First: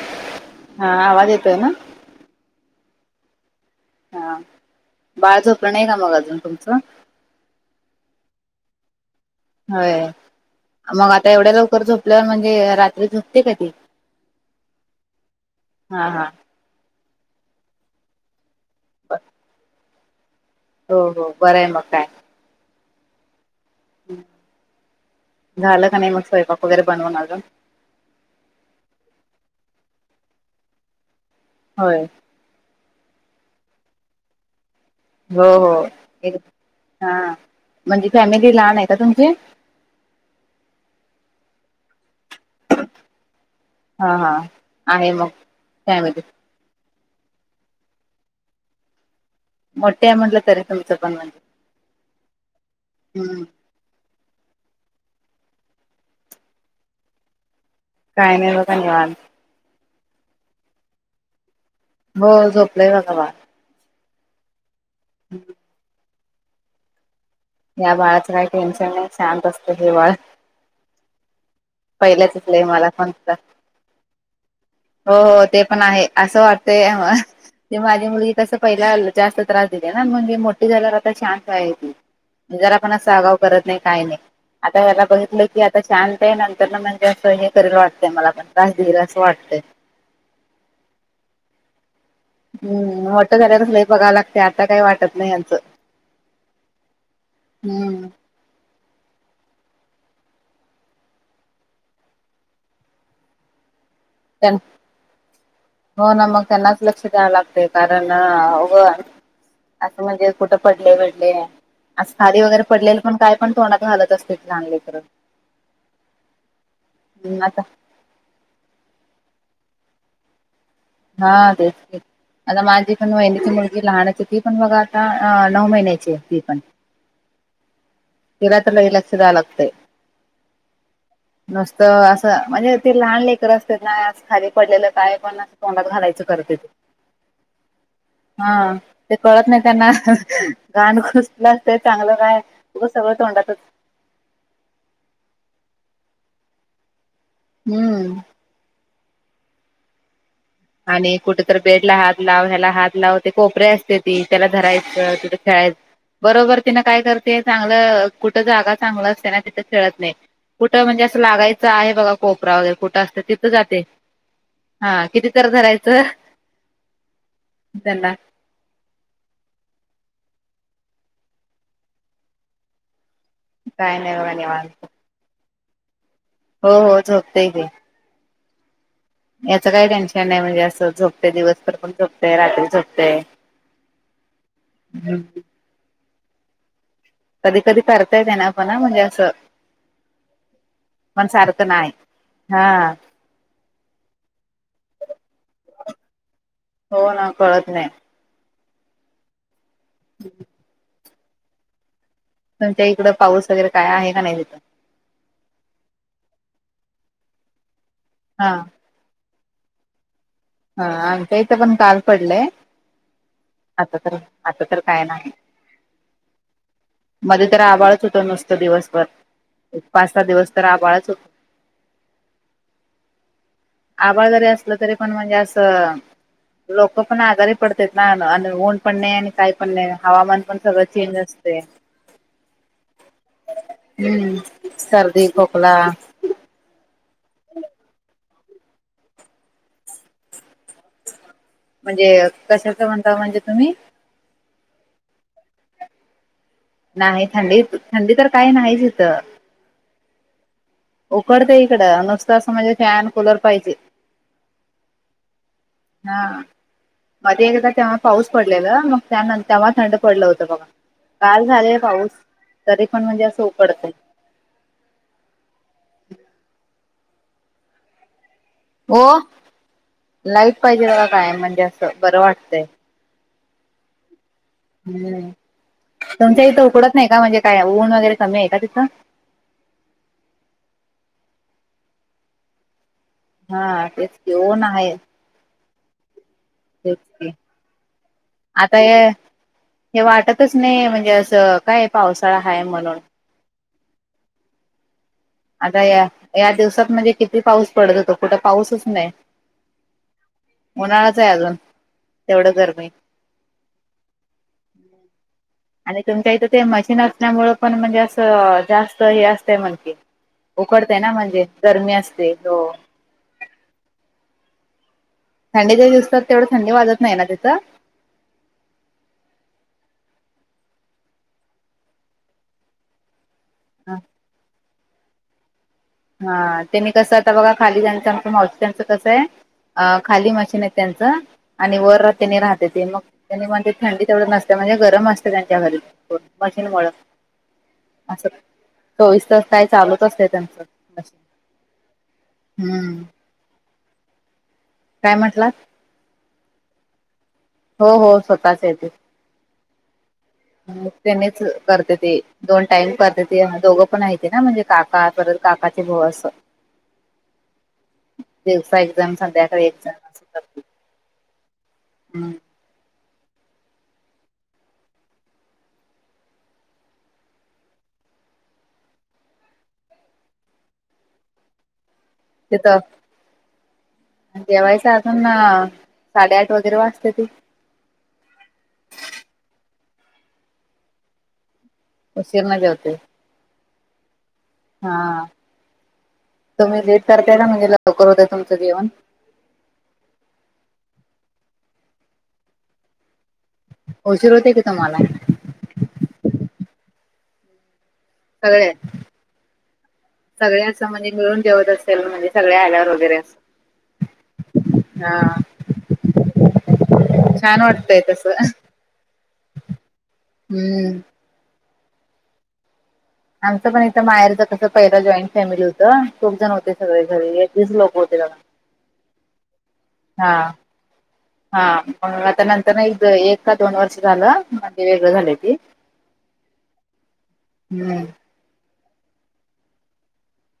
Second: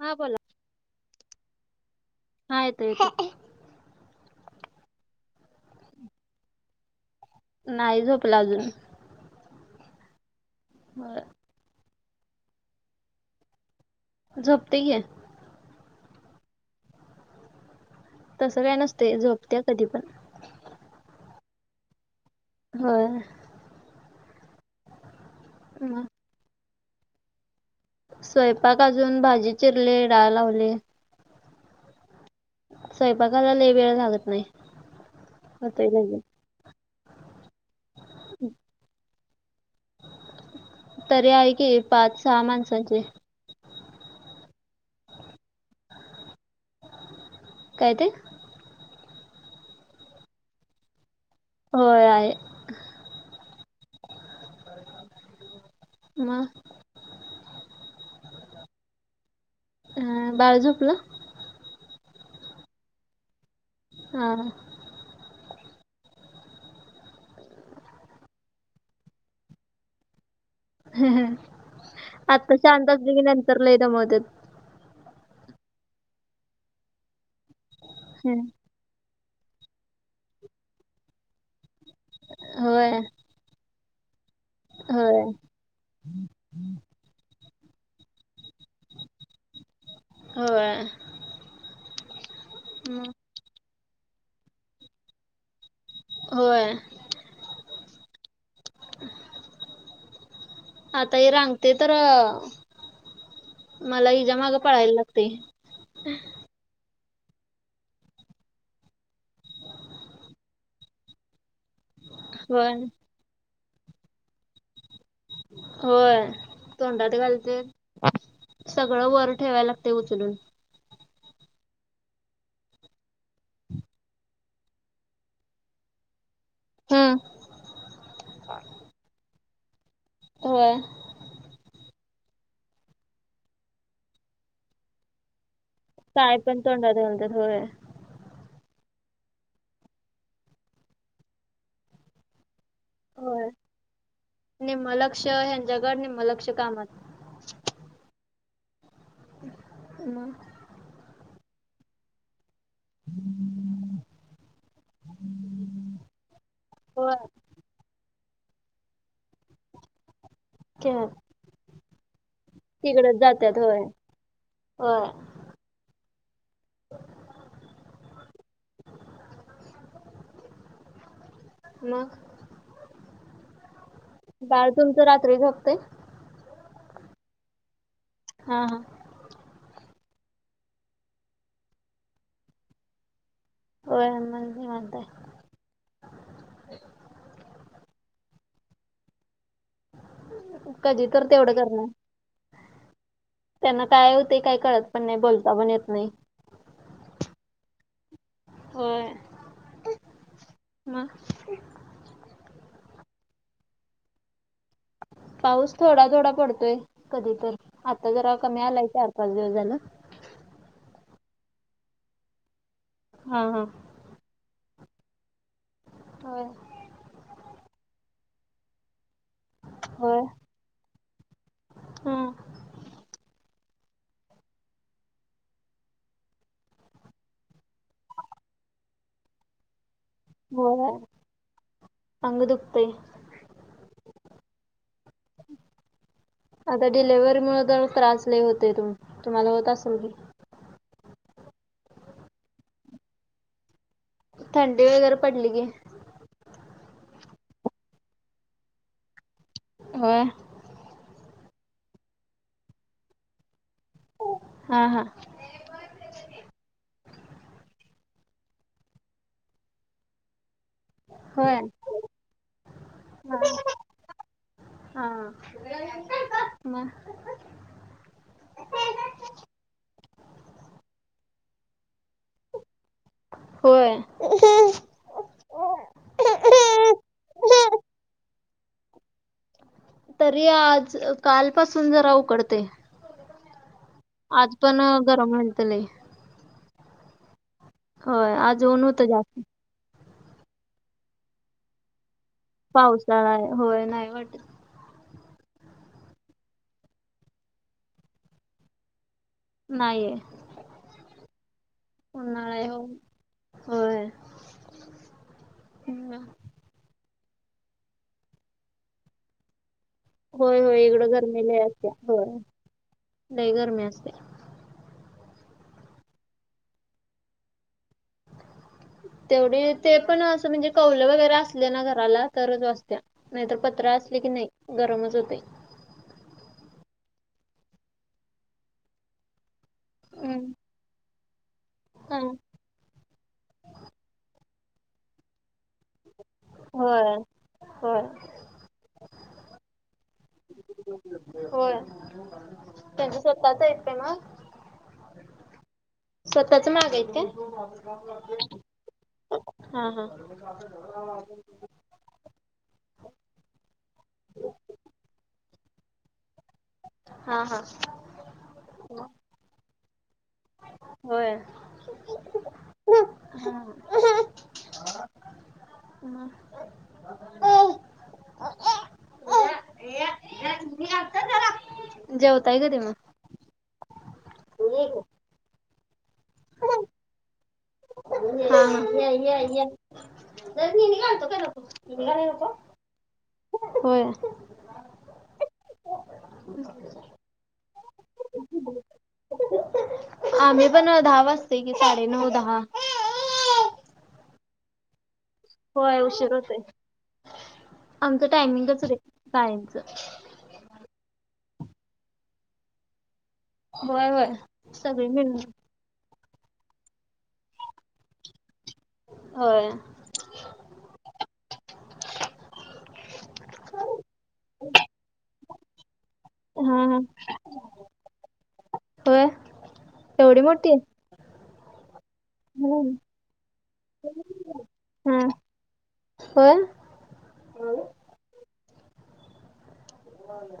हा बोला हा आवाज येतोय ना हा येतोय येतोय हा बाळ झोपलं नाही का मग अजून तुमचं नाही झोपला अजून होय मग आता एवढ्या लवकर झोपल्यावर म्हणजे रात्री झोपते का ती झोपते आहे हा हा तसं काय नसते ब- झोपत्या कधी पण हो हो बरं आहे मग काय हो झालं का नाही मग स्वयंपाक वगैरे बनवून अजून स्वयंपाक अजून भाजी चिरले डाळ लावली होय स्वयंपाकाला ल वेळ लागत नाही हो हो होतय लगेच एक हा म्हणजे फॅमिली लहान आहे का तुमचे तरी आहे की पाच सहा माणसांचे हा हा आहे मग त्यायमध्ये काय ते मोठे आहे म्हटलं तरी तुमचं पण म्हणजे होय आहे हम व काय नाही ब का निवा अ बाळ झोपलं ब झोपलंय बघा बा हा हम् या बाळाचं काही टेन्शन नाही शांत असतं ज बाळ ह ह पहिल्याच आत्ता लय शां मला तास पण बी नंतर लय द मोदत हो ते पण आहे असं वाटतय म ते माझी मुलगी तस जा तणज मो झाल्या आता शांत होय आप त नाही का नाही आता याला होय बित क आता शांत ना हे करेल वाटतं मला पण त्रास देला असं वाटतंय हो हम्म मोठ झाल्यालाच लई बघावं लागते आता काही वाटत नाही यांचं होय हम्म. आता हे रांगते तर मला हिजा त्यां मागं पळायला लागते हो ना मग त्यांनाच लक्ष द्यावं लागते कारणघ असं म्हणजे कुठं पडले पडले आज खादी वगैरे होय पडलेले पण काय पण तोडत हलत असते चांगले करत होय तोंडाात हम्म घालते आता सगळं वर ठेवायला लागते उचलून हा ते आता माझी पण वहिनची मुल जी लहाानची ती पण बघा आता नऊ महिन्याची आहे ती पण हम एलाात एकई लक्ष दहा लागते हो नुसतं असं म्हणजे ते लहान लेकर असते ना खाली पडलेलं काय पण तडत घालायचं काय करत य पण ते तोंडात घालतात होय हा ते कळत नाही त्यांना गाण कुसलं असत चांगलं काय त सगळंोंडातच निम लक्ष हेंजगड निम लक्ष कामत हम्म म आणि कुठेतरी बेड ला हात लावयला हात ते कोपरे असते ती त्याला धरायचं तिथं खेळायचं बरोबर तिनं काय होय करते चांगलं कुठं जागा चांगलं असते ना तिथं खेळत नाही कुठं म्हणजे खेळात असं लागायचं आहे बघा कोपरा वगैरे कुठं असत तिकडच तिथं जात्यात जाते होय हा होय किती धरायचं त्यांना मग काय नाही बघा बाळ निवांत तुमच रात्री झपते हो हो झोपते घ हा हा याचं काही टेन्शन नाही म्हणजे असं झोपते दिवसभर पण झोपते रात्री झोपते हो मण म्हणताय कधी कधी करता येते ना आपण म्हणजे असं कधी तर पण तेवढं सारखं करण नाही हा त्यांना काय होते काय कळत पण नाही बोलता पण येत नाही हो ना कळत नाही होय हम म तुमच्या इकड पाऊस वगैरे काय आहे का नाही तिथून पाऊस थोडा थोडा पडतोय कधी तर आता जरा हा. कमी आलाय तर पाच दिवज ना हा आणि त्या इथं पण काल पडलंय हा हा आता तर आता तर काय नाही हो मध्ये तर आवाळच होत नुसतं दिवसभर एक पाच होय. सहा दिवस तर आ बाळच होतो हा. आवाड जरी असलं तरी पण म्हणजे लोक पण आजारी पडत ना आणि ऊन पण नाही आणि काही पण हवामान पण सगळं चेंज असते अंगुदुतेे हम्म सर्दी खोकला आता डिलेव्हरी मु जर त्रासले होते तु तुम्हाला होत असल म्हणजे कशाच म्हणता म्हणजे तुम्ही थंडी वगैरे पडली गी नाही थंडी थंडी तर काही नाहीच इथं हो उकडते इकडं नुसतं असं म्हणजे फॅन कुलर पाहिजे हा हा हा मध्ये एकदा तेव्हा पाऊस पडलेला मग त्या तेव्हा थंड पडलं होतं बघा काल होय झालेय पाऊस तरी पण म्हणजे असं हा उकडतंय हा हो लाईट पाहिजे बला काय म्हणजे असं बरं वाटतंय होय हम तुमच्या इथं उकडत नाही का म्हणजे काय ऊन वगैरे कमी आहे का तिथं तरी आज कालपासून जरा उकडते हा तेच की आज ऊन पण गरम मिल तलय चे हो आज ऊनू तर जास्त हे वाटतच नाही म्हणजे असं काय पावसाळा हा पावसाला होय नाही वाटत आता या या दिवसात म्हणजे किती पाऊस पडत होतो कुठं पाऊसच नाही नाहीये उन्हाळाच आहे अजून तेवढं उन्हाळा आहे गरमी होय आणि होय. तुमच्या इथं ते मशीन असल्यामुळें पण म्हणजे असं जास्त हे असतंय म्हण क होय होय इकडं गरमेल असते होय हो ल गरमीे असते थंडीचे दिसतात तेवढं थंडी वाजत नाही ना तिचं तेवढी ते पण असं म्हणजे कौल वगैरे असले ना घराला तरच वाचत नाहीतर पत्र असले की नाही गरमच होते हा त्यांनी कसं आता बघा खालीचं आमच मावसचं कसं आहे खाली हम्म मशीन त्यांच आणि हा. वरनी राहत ते मग मग ते थंडी तेवढ नसते म्हणजे गरम असते त्यांच्या घरी मशीनमुळे होय होय असं चोवीस तास काय चालूत असते त्यांचं मशीन. होय हम्म त्यांच्या स्वतःच आहेत का म काय म्हटला स्वतःच माहागाय का हो हो स्वतःच येते हा हा त्यांनीच करते ते दोन टाम करते ते दोघं पण आहे ते ना म्हणजे काका पर काकाचे भाऊ असं हा हा दिवसा एक्झाम संध्याकाळी एक्झाम अस होय ह अ जेवताय का ते मग देवाळीच अजून साडेआठ वगेरे वाचते ती या या ज निी नि घालतो का तो उशीिर नाही जते होय हा तुम्ही लेट करताय ना म्हणजे लवकर होत तुमचं जेवण आम्ही पण दहा वाजते कि साडेनऊ दहा शीर होते का तुम्हाला होय उशीर होत आहे आमचं टायमिंगच आहे गाळच सगळ्या असं म्हणजे मिळून देवत असेल म्हणजे सगळे आल्यावर वगैरे अस होय होय सगळे मिळ छान वाटतंय तस होय हम्म आमचंणथ माहेरच कसं पहिलं जॉईंट फॅमिली हो खूप जण होते सगळे घरी एकीच लोक होते हो हा हा म आ त्या नंतर नाही एक हम्म एक का दोन वर्ष झालं म्हणे वेगळं झालं ती हो हम्म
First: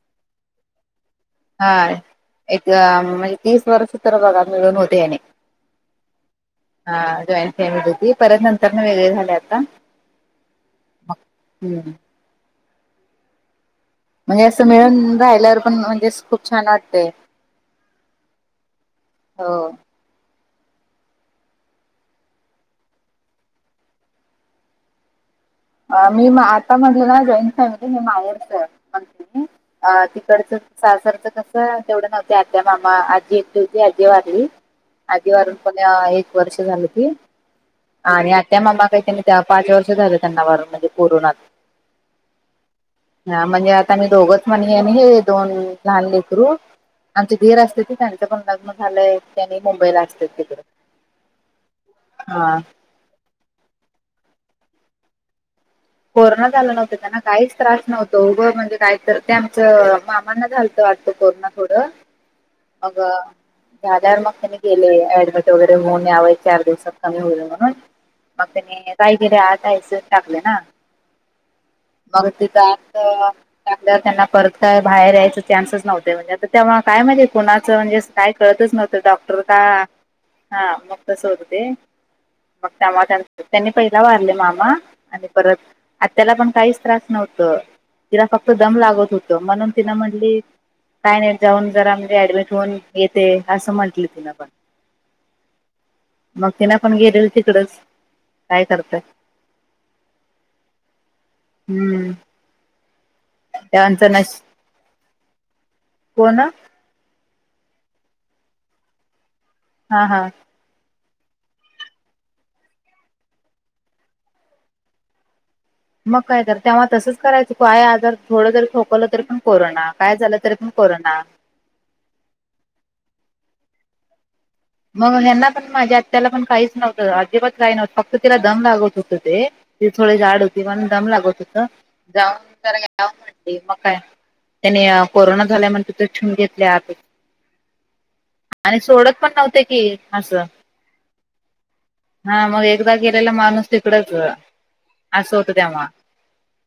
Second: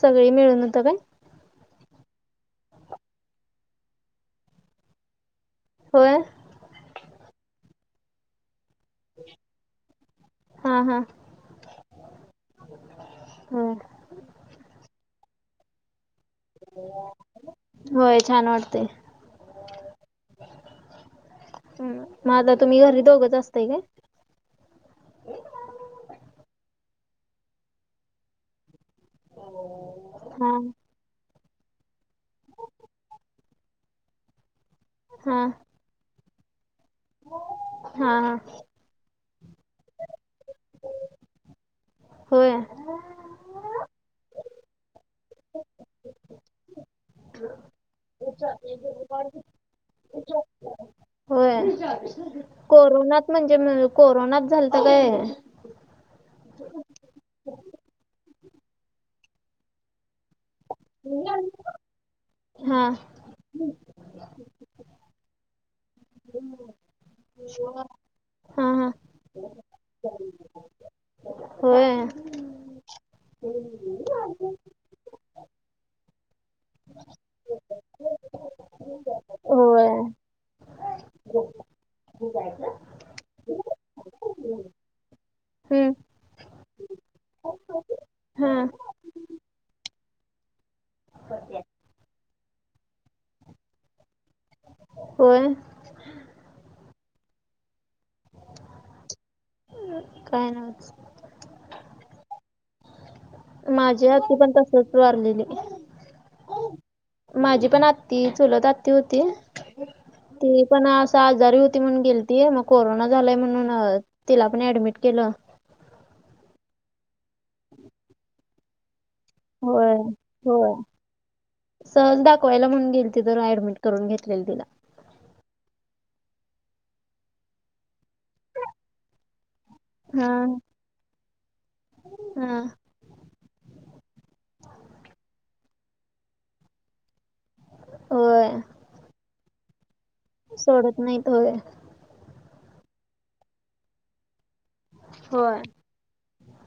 सगळी मिळून होत पण हा एक म्हणजे तीस वर्ष तर बघा मिळून होते याने हो हा जॉईन होती परत नंतर वेगळे झाले आता् हम् म्हणजे असं मिळून राहिल्यावर पण म्हणजे खूप छान वाटतय होय छान वाटतेय हो हम् मग आता तुम्ही घरी दोघंच असताय का मी आता म्हणलं ना जॉईंट फॅमिली हे माहेरच तिकडच हा सासरच क तेवढं नव्हत आत्या मामा आजी येते होती आजी वारली आजी हा वारून एक वर्ष झालं त हा आणि हा आत्या मामा काही त्यांनी त्या पाच वर्ष झालं त्यांना म्हणजे पर होय हा म्हणजे आता मी दोघच म्हणे ना हे दोन लहान लेकरू आमची धीर असते ते त्यांचं पण लग्न झालंय त्यांनी मुंबईला असते तिकडें होय कोरोनात म्हणजे कोरोनात झाल तर काय कोरोना झालं नव्हतं त्यांना काहीच त्रास नव्हतो उघं म्हणजे कायत ते आमचं मामांना झालतं वाटत कोरोना थोड हा झाल्यावर त्यांनी गेले ऍडमिट वगैरे होऊन याव चार दिवसात कमी होईल म्हणून मग हा हा त्याने काय केेले आत आय सीयु त टाकले ना. होय. मग तित आत टाकल्यावर त्यांना परत काय बाहेर यायच चान्सच नव्हते म्हणजे आ तेव काय माहिती कुणाचं म्हणजे काय कळतच नव्हतं डॉक्टर का होय हा मग तस होत ते. मग त्यांनी पहिला वारले मामा आणि परत हम्म आत्याला पण काहीच त्रास नव्हत तिला फक्त हा दम लागत होत म्हणून तिन म्हणली काय नाही जाऊन जरा म्हजे ऍडमिट होऊन येते असं म्हंटलं तिन. होय! मग तिन पण गेलेल तिकडेच काय करताय. काय नवच. हम्म! माझी त्यांचं नश आत्ती पण तसच वारलेली. कोण हा माझी पण आत्ती चुलत आत्ती होती हा ती पण असं आजारी होती म्हणून गेलती मग कोरोना झालाय म्हणून तिला पण ऍडमिट केलं. मग काय तर तेव्हा तसंच करायचं काय आजर थोडं जरी खोकवलं तर पण कोरोना होय काय झालं तरी पण होय कोरोना! सहज दाखवायला म्हणून गेल ति तर ऍडमिट करून घेतलेल तिला. मग हेना पण माझ्या आत्याला पण काहीच नव्हतं अजिबात काही नव्हतं फक्त तिला दम लागत होत ते ती थोड हा जाड होती पण दम लागत होत हा जाऊन म्हणली मग काय त्यानी कोरोना झाला म्हण तिथ ठेवून घेतल्या होय! सोडत पण नव्हते की! असं सोडत नाहीत होय. हा मग एकदा गेलेला माणूस तिकडच असं होतं होय. तेव्हा.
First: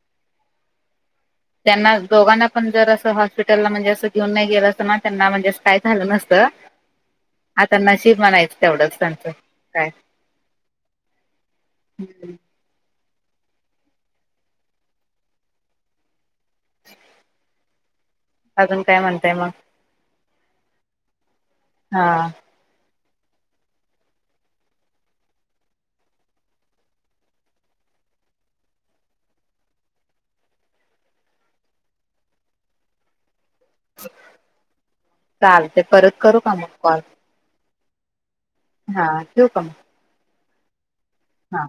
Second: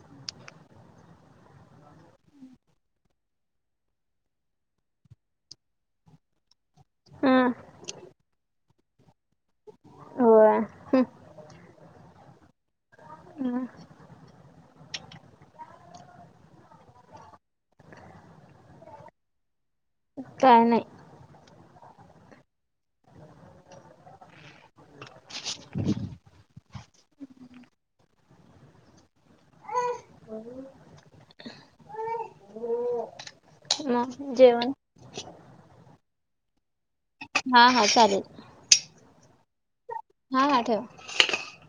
[inaudible] त्यांना दोघांना पण जर असं हॉस्पिटलला म्हणजे असं घेऊन नाही गेलं अस ना त्यांना म्हणजे काय झालं नसतं. हा आता नशीब म्हणायचं तेवढंच त्याचं आता. होय. म [inaudible] अजून काय म्हणताय मग? काय नाही. हा! [inaudible] [unintelligible] मग जेवण चालतंय परत करू का मग कॉल? हा हा चालेल. हा ठेवू का मग? हा हा ठेवा. हां!